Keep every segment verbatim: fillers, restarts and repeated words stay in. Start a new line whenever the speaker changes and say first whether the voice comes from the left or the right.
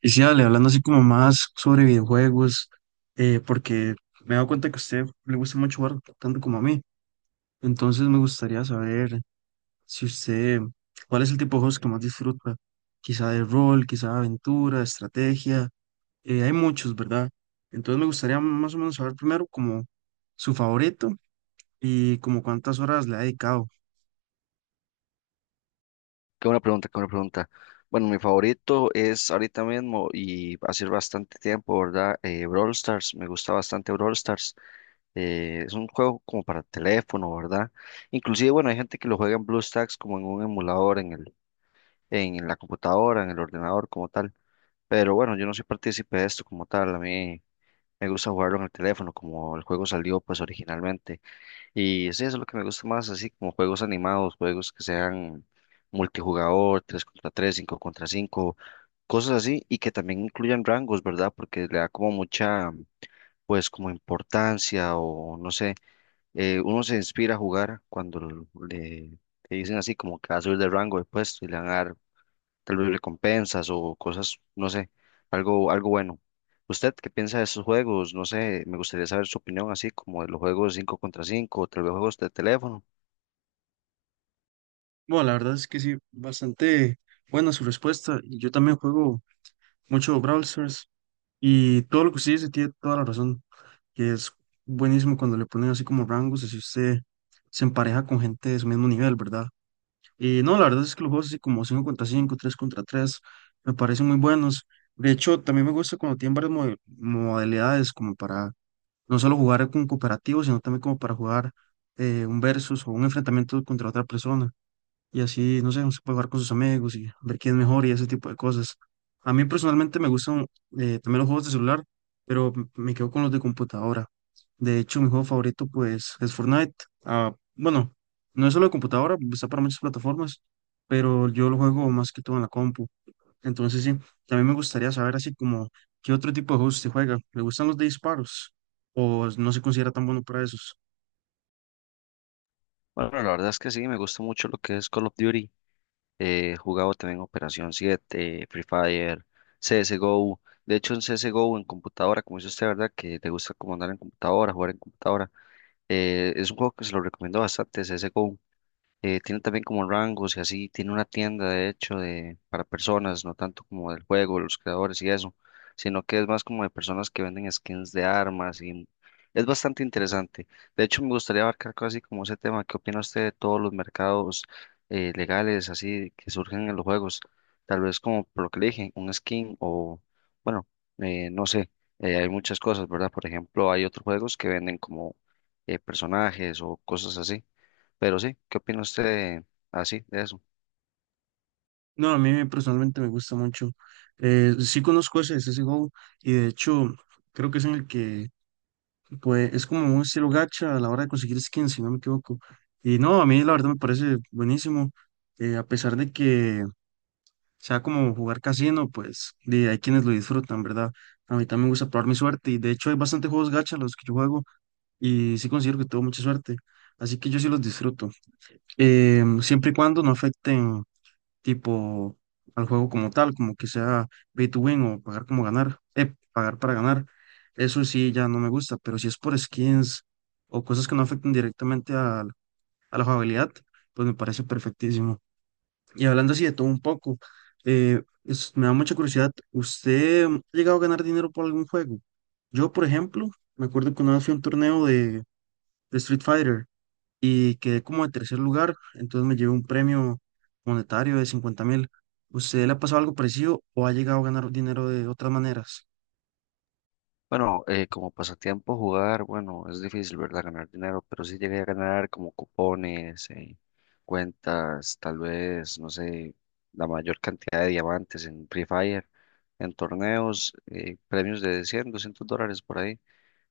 right: Y sí, dale, hablando así como más sobre videojuegos, eh, porque me he dado cuenta que a usted le gusta mucho jugar tanto como a mí. Entonces me gustaría saber si usted, cuál es el tipo de juegos que más disfruta. Quizá de rol, quizá de aventura, estrategia. Eh, hay muchos, ¿verdad? Entonces me gustaría más o menos saber primero como su favorito y como cuántas horas le ha dedicado.
left: Qué buena pregunta, qué buena pregunta. Bueno, mi favorito es ahorita mismo y hace bastante tiempo, ¿verdad? Eh, Brawl Stars, me gusta bastante Brawl Stars. Eh, es un juego como para teléfono, ¿verdad? Inclusive, bueno, hay gente que lo juega en BlueStacks como en un emulador, en el, en la computadora, en el ordenador como tal. Pero bueno, yo no soy partícipe de esto como tal. A mí me gusta jugarlo en el teléfono, como el juego salió pues originalmente. Y sí, eso es lo que me gusta más, así como juegos animados, juegos que sean multijugador, tres contra tres, cinco contra cinco, cosas así, y que también incluyan rangos, ¿verdad? Porque le da como mucha, pues como importancia o no sé, eh, uno se inspira a jugar cuando l- le, le dicen así como que va a subir de rango de puesto y le van a dar tal vez recompensas o cosas, no sé, algo, algo bueno. ¿Usted qué piensa de esos juegos? No sé, me gustaría saber su opinión así como de los juegos cinco contra cinco o tal vez juegos de teléfono.
right: Bueno, la verdad es que sí, bastante buena su respuesta. y Yo también juego mucho Brawl Stars. Y todo lo que usted dice tiene toda la razón, que es buenísimo cuando le ponen así como rangos, así usted se empareja con gente de su mismo nivel, ¿verdad? Y no, la verdad es que los juegos así como cinco contra cinco tres contra tres me parecen muy buenos. De hecho, también me gusta cuando tienen varias mode- modalidades, como para no solo jugar con cooperativo sino también como para jugar eh, un versus o un enfrentamiento contra otra persona y así, no sé, uno se puede jugar con sus amigos y ver quién es mejor y ese tipo de cosas. A mí personalmente me gustan eh, también los juegos de celular, pero m- me quedo con los de computadora. De hecho, mi juego favorito pues es Fortnite. Ah, bueno, no es solo de computadora, está para muchas plataformas, pero yo lo juego más que todo en la compu. Entonces sí, también me gustaría saber así como qué otro tipo de juegos se juega. ¿Le gustan los de disparos? ¿O no se considera tan bueno para esos?
left: Bueno, la verdad es que sí, me gusta mucho lo que es Call of Duty. Eh, he jugado también Operación siete, Free Fire, C S G O. De hecho, en C S G O en computadora, como dice usted, ¿verdad? Que te gusta como andar en computadora, jugar en computadora. Eh, es un juego que se lo recomiendo bastante, C S G O. Eh, tiene también como rangos y así, tiene una tienda de hecho de, para personas, no tanto como del juego, los creadores y eso, sino que es más como de personas que venden skins de armas y es bastante interesante. De hecho, me gustaría abarcar casi como ese tema. ¿Qué opina usted de todos los mercados eh, legales así que surgen en los juegos? Tal vez como por lo que le dije, un skin o, bueno, eh, no sé, eh, hay muchas cosas, ¿verdad? Por ejemplo, hay otros juegos que venden como eh, personajes o cosas así. Pero sí, ¿qué opina usted así de eso?
right: No, a mí me- personalmente me gusta mucho. Eh, sí conozco ese C S G O y de hecho creo que es en el que pues, es como un estilo gacha a la hora de conseguir skins, si no me equivoco. Y no, a mí la verdad me parece buenísimo. Eh, a pesar de que sea como jugar casino, pues y hay quienes lo disfrutan, ¿verdad? A mí también me gusta probar mi suerte y de hecho hay bastante juegos gacha los que yo juego y sí considero que tengo mucha suerte. Así que yo sí los disfruto. Em, siempre y cuando no afecten tipo al juego como tal, como que sea pay to win o pagar como ganar, eh, pagar para ganar. Eso sí ya no me gusta, pero si es por skins o cosas que no afecten directamente al- a, la jugabilidad, pues me parece perfectísimo. Y hablando así de todo un poco, eh, es- me da mucha curiosidad, ¿usted ha llegado a ganar dinero por algún juego? Yo, por ejemplo, me acuerdo que una vez fui a un torneo de, de Street Fighter y quedé como de tercer lugar, entonces me llevé un premio monetario de cincuenta mil. ¿Usted le ha pasado algo parecido o ha llegado a ganar dinero de otras maneras?
left: Bueno, eh, como pasatiempo jugar, bueno, es difícil, ¿verdad? Ganar dinero, pero sí llegué a ganar como cupones, eh, cuentas, tal vez, no sé, la mayor cantidad de diamantes en Free Fire, en torneos, eh, premios de cien, doscientos dólares por ahí,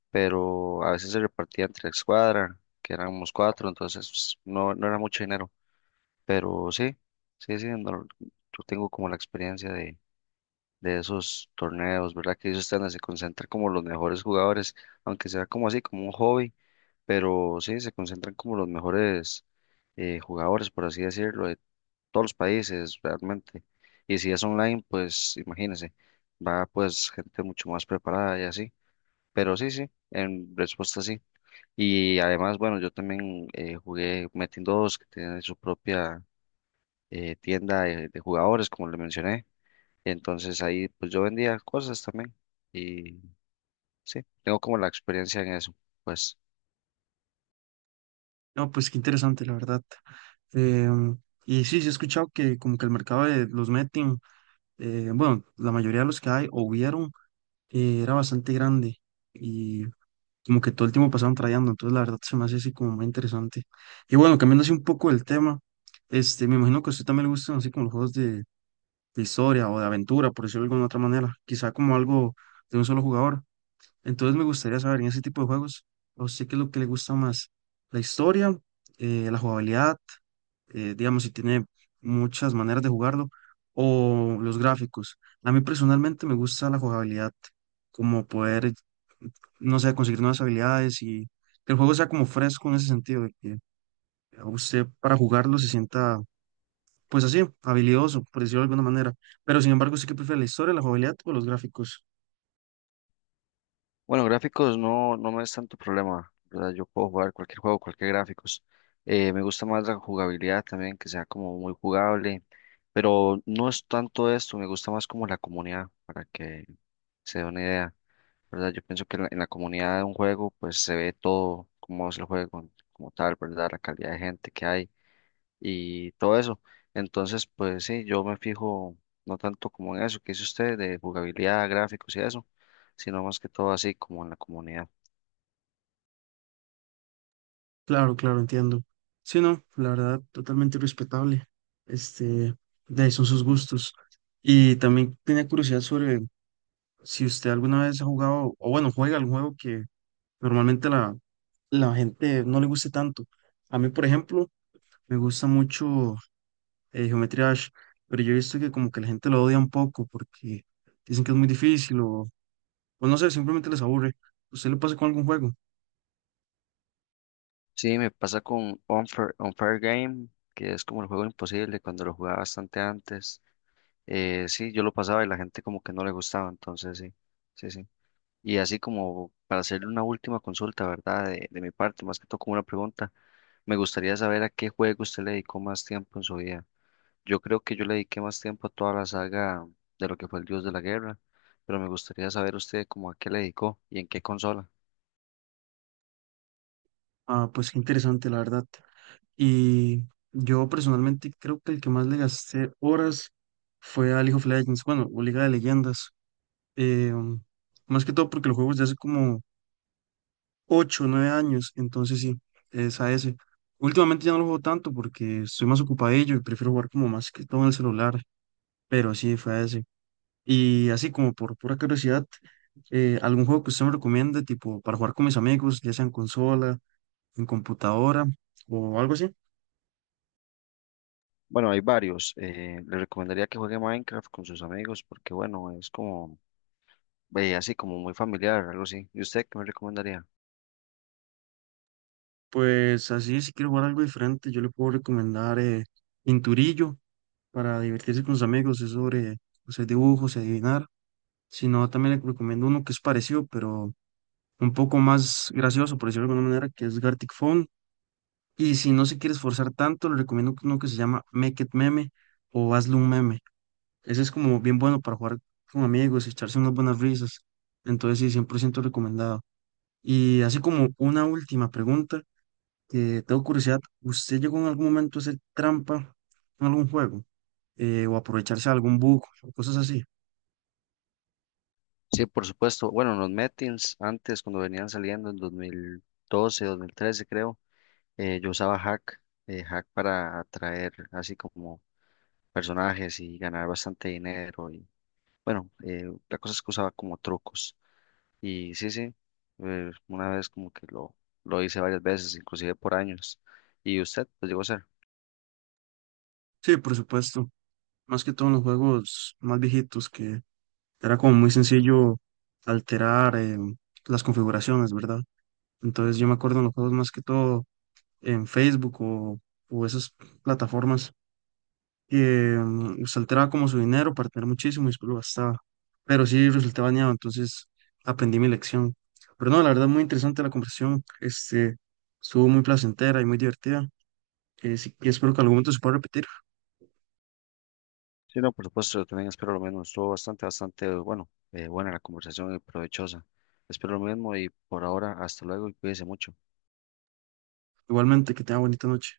left: pero a veces se repartía entre la escuadra, que éramos cuatro, entonces no, no era mucho dinero, pero sí, sí, sí, no- yo tengo como la experiencia de de esos torneos, ¿verdad? Que ellos están, se concentran como los mejores jugadores, aunque sea como así, como un hobby, pero sí, se concentran como los mejores eh, jugadores, por así decirlo, de todos los países realmente. Y si es online, pues imagínense, va pues gente mucho más preparada y así. Pero sí, sí, en respuesta sí. Y además, bueno, yo también eh, jugué Metin dos, que tiene su propia eh, tienda de de jugadores, como le mencioné. Entonces ahí pues yo vendía cosas también y sí, tengo como la experiencia en eso. Pues
right: No, pues qué interesante, la verdad. Em, y sí, sí he escuchado que como que el mercado de los betting, eh, bueno, la mayoría de los que hay o hubieron, eh, era bastante grande y como que todo el tiempo pasaban trayendo, entonces la verdad se me hace así como muy interesante. Y bueno, cambiando así un poco el tema, este, me imagino que a usted también le gustan así como los juegos de, de historia o de aventura, por decirlo de alguna otra manera, quizá como algo de un solo jugador. Entonces me gustaría saber en ese tipo de juegos, o sé qué es lo que le gusta más, la historia, eh, la jugabilidad, eh, digamos, si tiene muchas maneras de jugarlo, o los gráficos. A mí personalmente me gusta la jugabilidad, como poder, no sé, conseguir nuevas habilidades y que el juego sea como fresco en ese sentido, de que a usted para jugarlo se sienta pues así, habilidoso, por decirlo de alguna manera. Pero sin embargo, sí que prefiere la historia, la jugabilidad o los gráficos.
left: bueno, gráficos no, no me es tanto problema, ¿verdad? Yo puedo jugar cualquier juego, cualquier gráficos. Eh, me gusta más la jugabilidad también, que sea como muy jugable, pero no es tanto esto, me gusta más como la comunidad, para que se dé una idea, ¿verdad? Yo pienso que en la, en la comunidad de un juego pues se ve todo, cómo es el juego como tal, ¿verdad? La calidad de gente que hay y todo eso. Entonces, pues sí, yo me fijo no tanto como en eso que dice usted de jugabilidad, gráficos y eso, sino más que todo así como en la comunidad.
right: Claro, claro, entiendo. Sí, no, la verdad, totalmente respetable. Este, de ahí son sus gustos. Y también tenía curiosidad sobre si usted alguna vez ha jugado, o bueno, juega algún juego que normalmente la, la gente no le guste tanto. A mí, por ejemplo, me gusta mucho eh, Geometry Dash, pero yo he visto que como que la gente lo odia un poco porque dicen que es muy difícil o pues no sé, simplemente les aburre. ¿Usted le pasa con algún juego?
left: Sí, me pasa con Unfair, Unfair Game, que es como el juego imposible, cuando lo jugaba bastante antes. Eh, sí, yo lo pasaba y la gente como que no le gustaba, entonces sí, sí, sí. Y así como para hacerle una última consulta, ¿verdad? De, de mi parte, más que todo como una pregunta, me gustaría saber a qué juego usted le dedicó más tiempo en su vida. Yo creo que yo le dediqué más tiempo a toda la saga de lo que fue el Dios de la Guerra, pero me gustaría saber usted cómo a qué le dedicó y en qué consola.
right: Ah, pues qué interesante, la verdad. Y yo personalmente creo que el que más le gasté horas fue a League of Legends, bueno, o Liga de Leyendas. Eh, um, Más que todo porque los juegos de hace como ocho o nueve años, entonces sí, es a ese. Últimamente ya no lo juego tanto porque estoy más ocupadillo y prefiero jugar como más que todo en el celular, pero sí, fue a ese. Y así como por pura curiosidad, eh, algún juego que usted me recomiende, tipo para jugar con mis amigos, ya sea en consola, en computadora o algo así.
left: Bueno, hay varios. Eh, le recomendaría que juegue Minecraft con sus amigos porque, bueno, es como, eh, así como muy familiar, algo así. ¿Y usted qué me recomendaría?
right: Pues así, si quiero jugar algo diferente, yo le puedo recomendar eh, Pinturillo para divertirse con sus amigos, es sobre o sea, dibujos y adivinar. Si no, también le recomiendo uno que es parecido, pero un poco más gracioso, por decirlo de alguna manera, que es Gartic Phone. Y si no se quiere esforzar tanto, le recomiendo uno que se llama Make It Meme o Hazle un Meme. Ese es como bien bueno para jugar con amigos, y echarse unas buenas risas. Entonces sí, cien por ciento recomendado. Y así como una última pregunta, que tengo curiosidad, ¿usted llegó en algún momento a hacer trampa en algún juego? Eh, o aprovecharse de algún bug o cosas así.
left: Sí, por supuesto. Bueno, los Metins antes, cuando venían saliendo en dos mil doce, dos mil trece, creo, eh, yo usaba Hack, eh, Hack para atraer así como personajes y ganar bastante dinero. Bueno, eh, la cosa es que usaba como trucos. Y sí, sí, eh, una vez como que lo, lo hice varias veces, inclusive por años. ¿Y usted lo llegó a hacer?
right: Sí, por supuesto. Más que todo en los juegos más viejitos, que era como muy sencillo alterar em, las configuraciones, ¿verdad? Entonces yo me acuerdo en los juegos más que todo en Facebook o, o esas plataformas eh, usted alteraba como su dinero para tener muchísimo y después lo gastaba. Pero sí resulté bañado, entonces aprendí mi lección. Pero no, la verdad, muy interesante la conversación. Este, estuvo muy placentera y muy divertida. Eh, sí, y espero que en algún momento se pueda repetir.
left: Sí, no, por supuesto, yo también espero lo mismo. Estuvo bastante, bastante, bueno, eh, buena la conversación y provechosa. Espero lo mismo y por ahora, hasta luego y cuídese mucho.
right: Igualmente, que tenga bonita noche.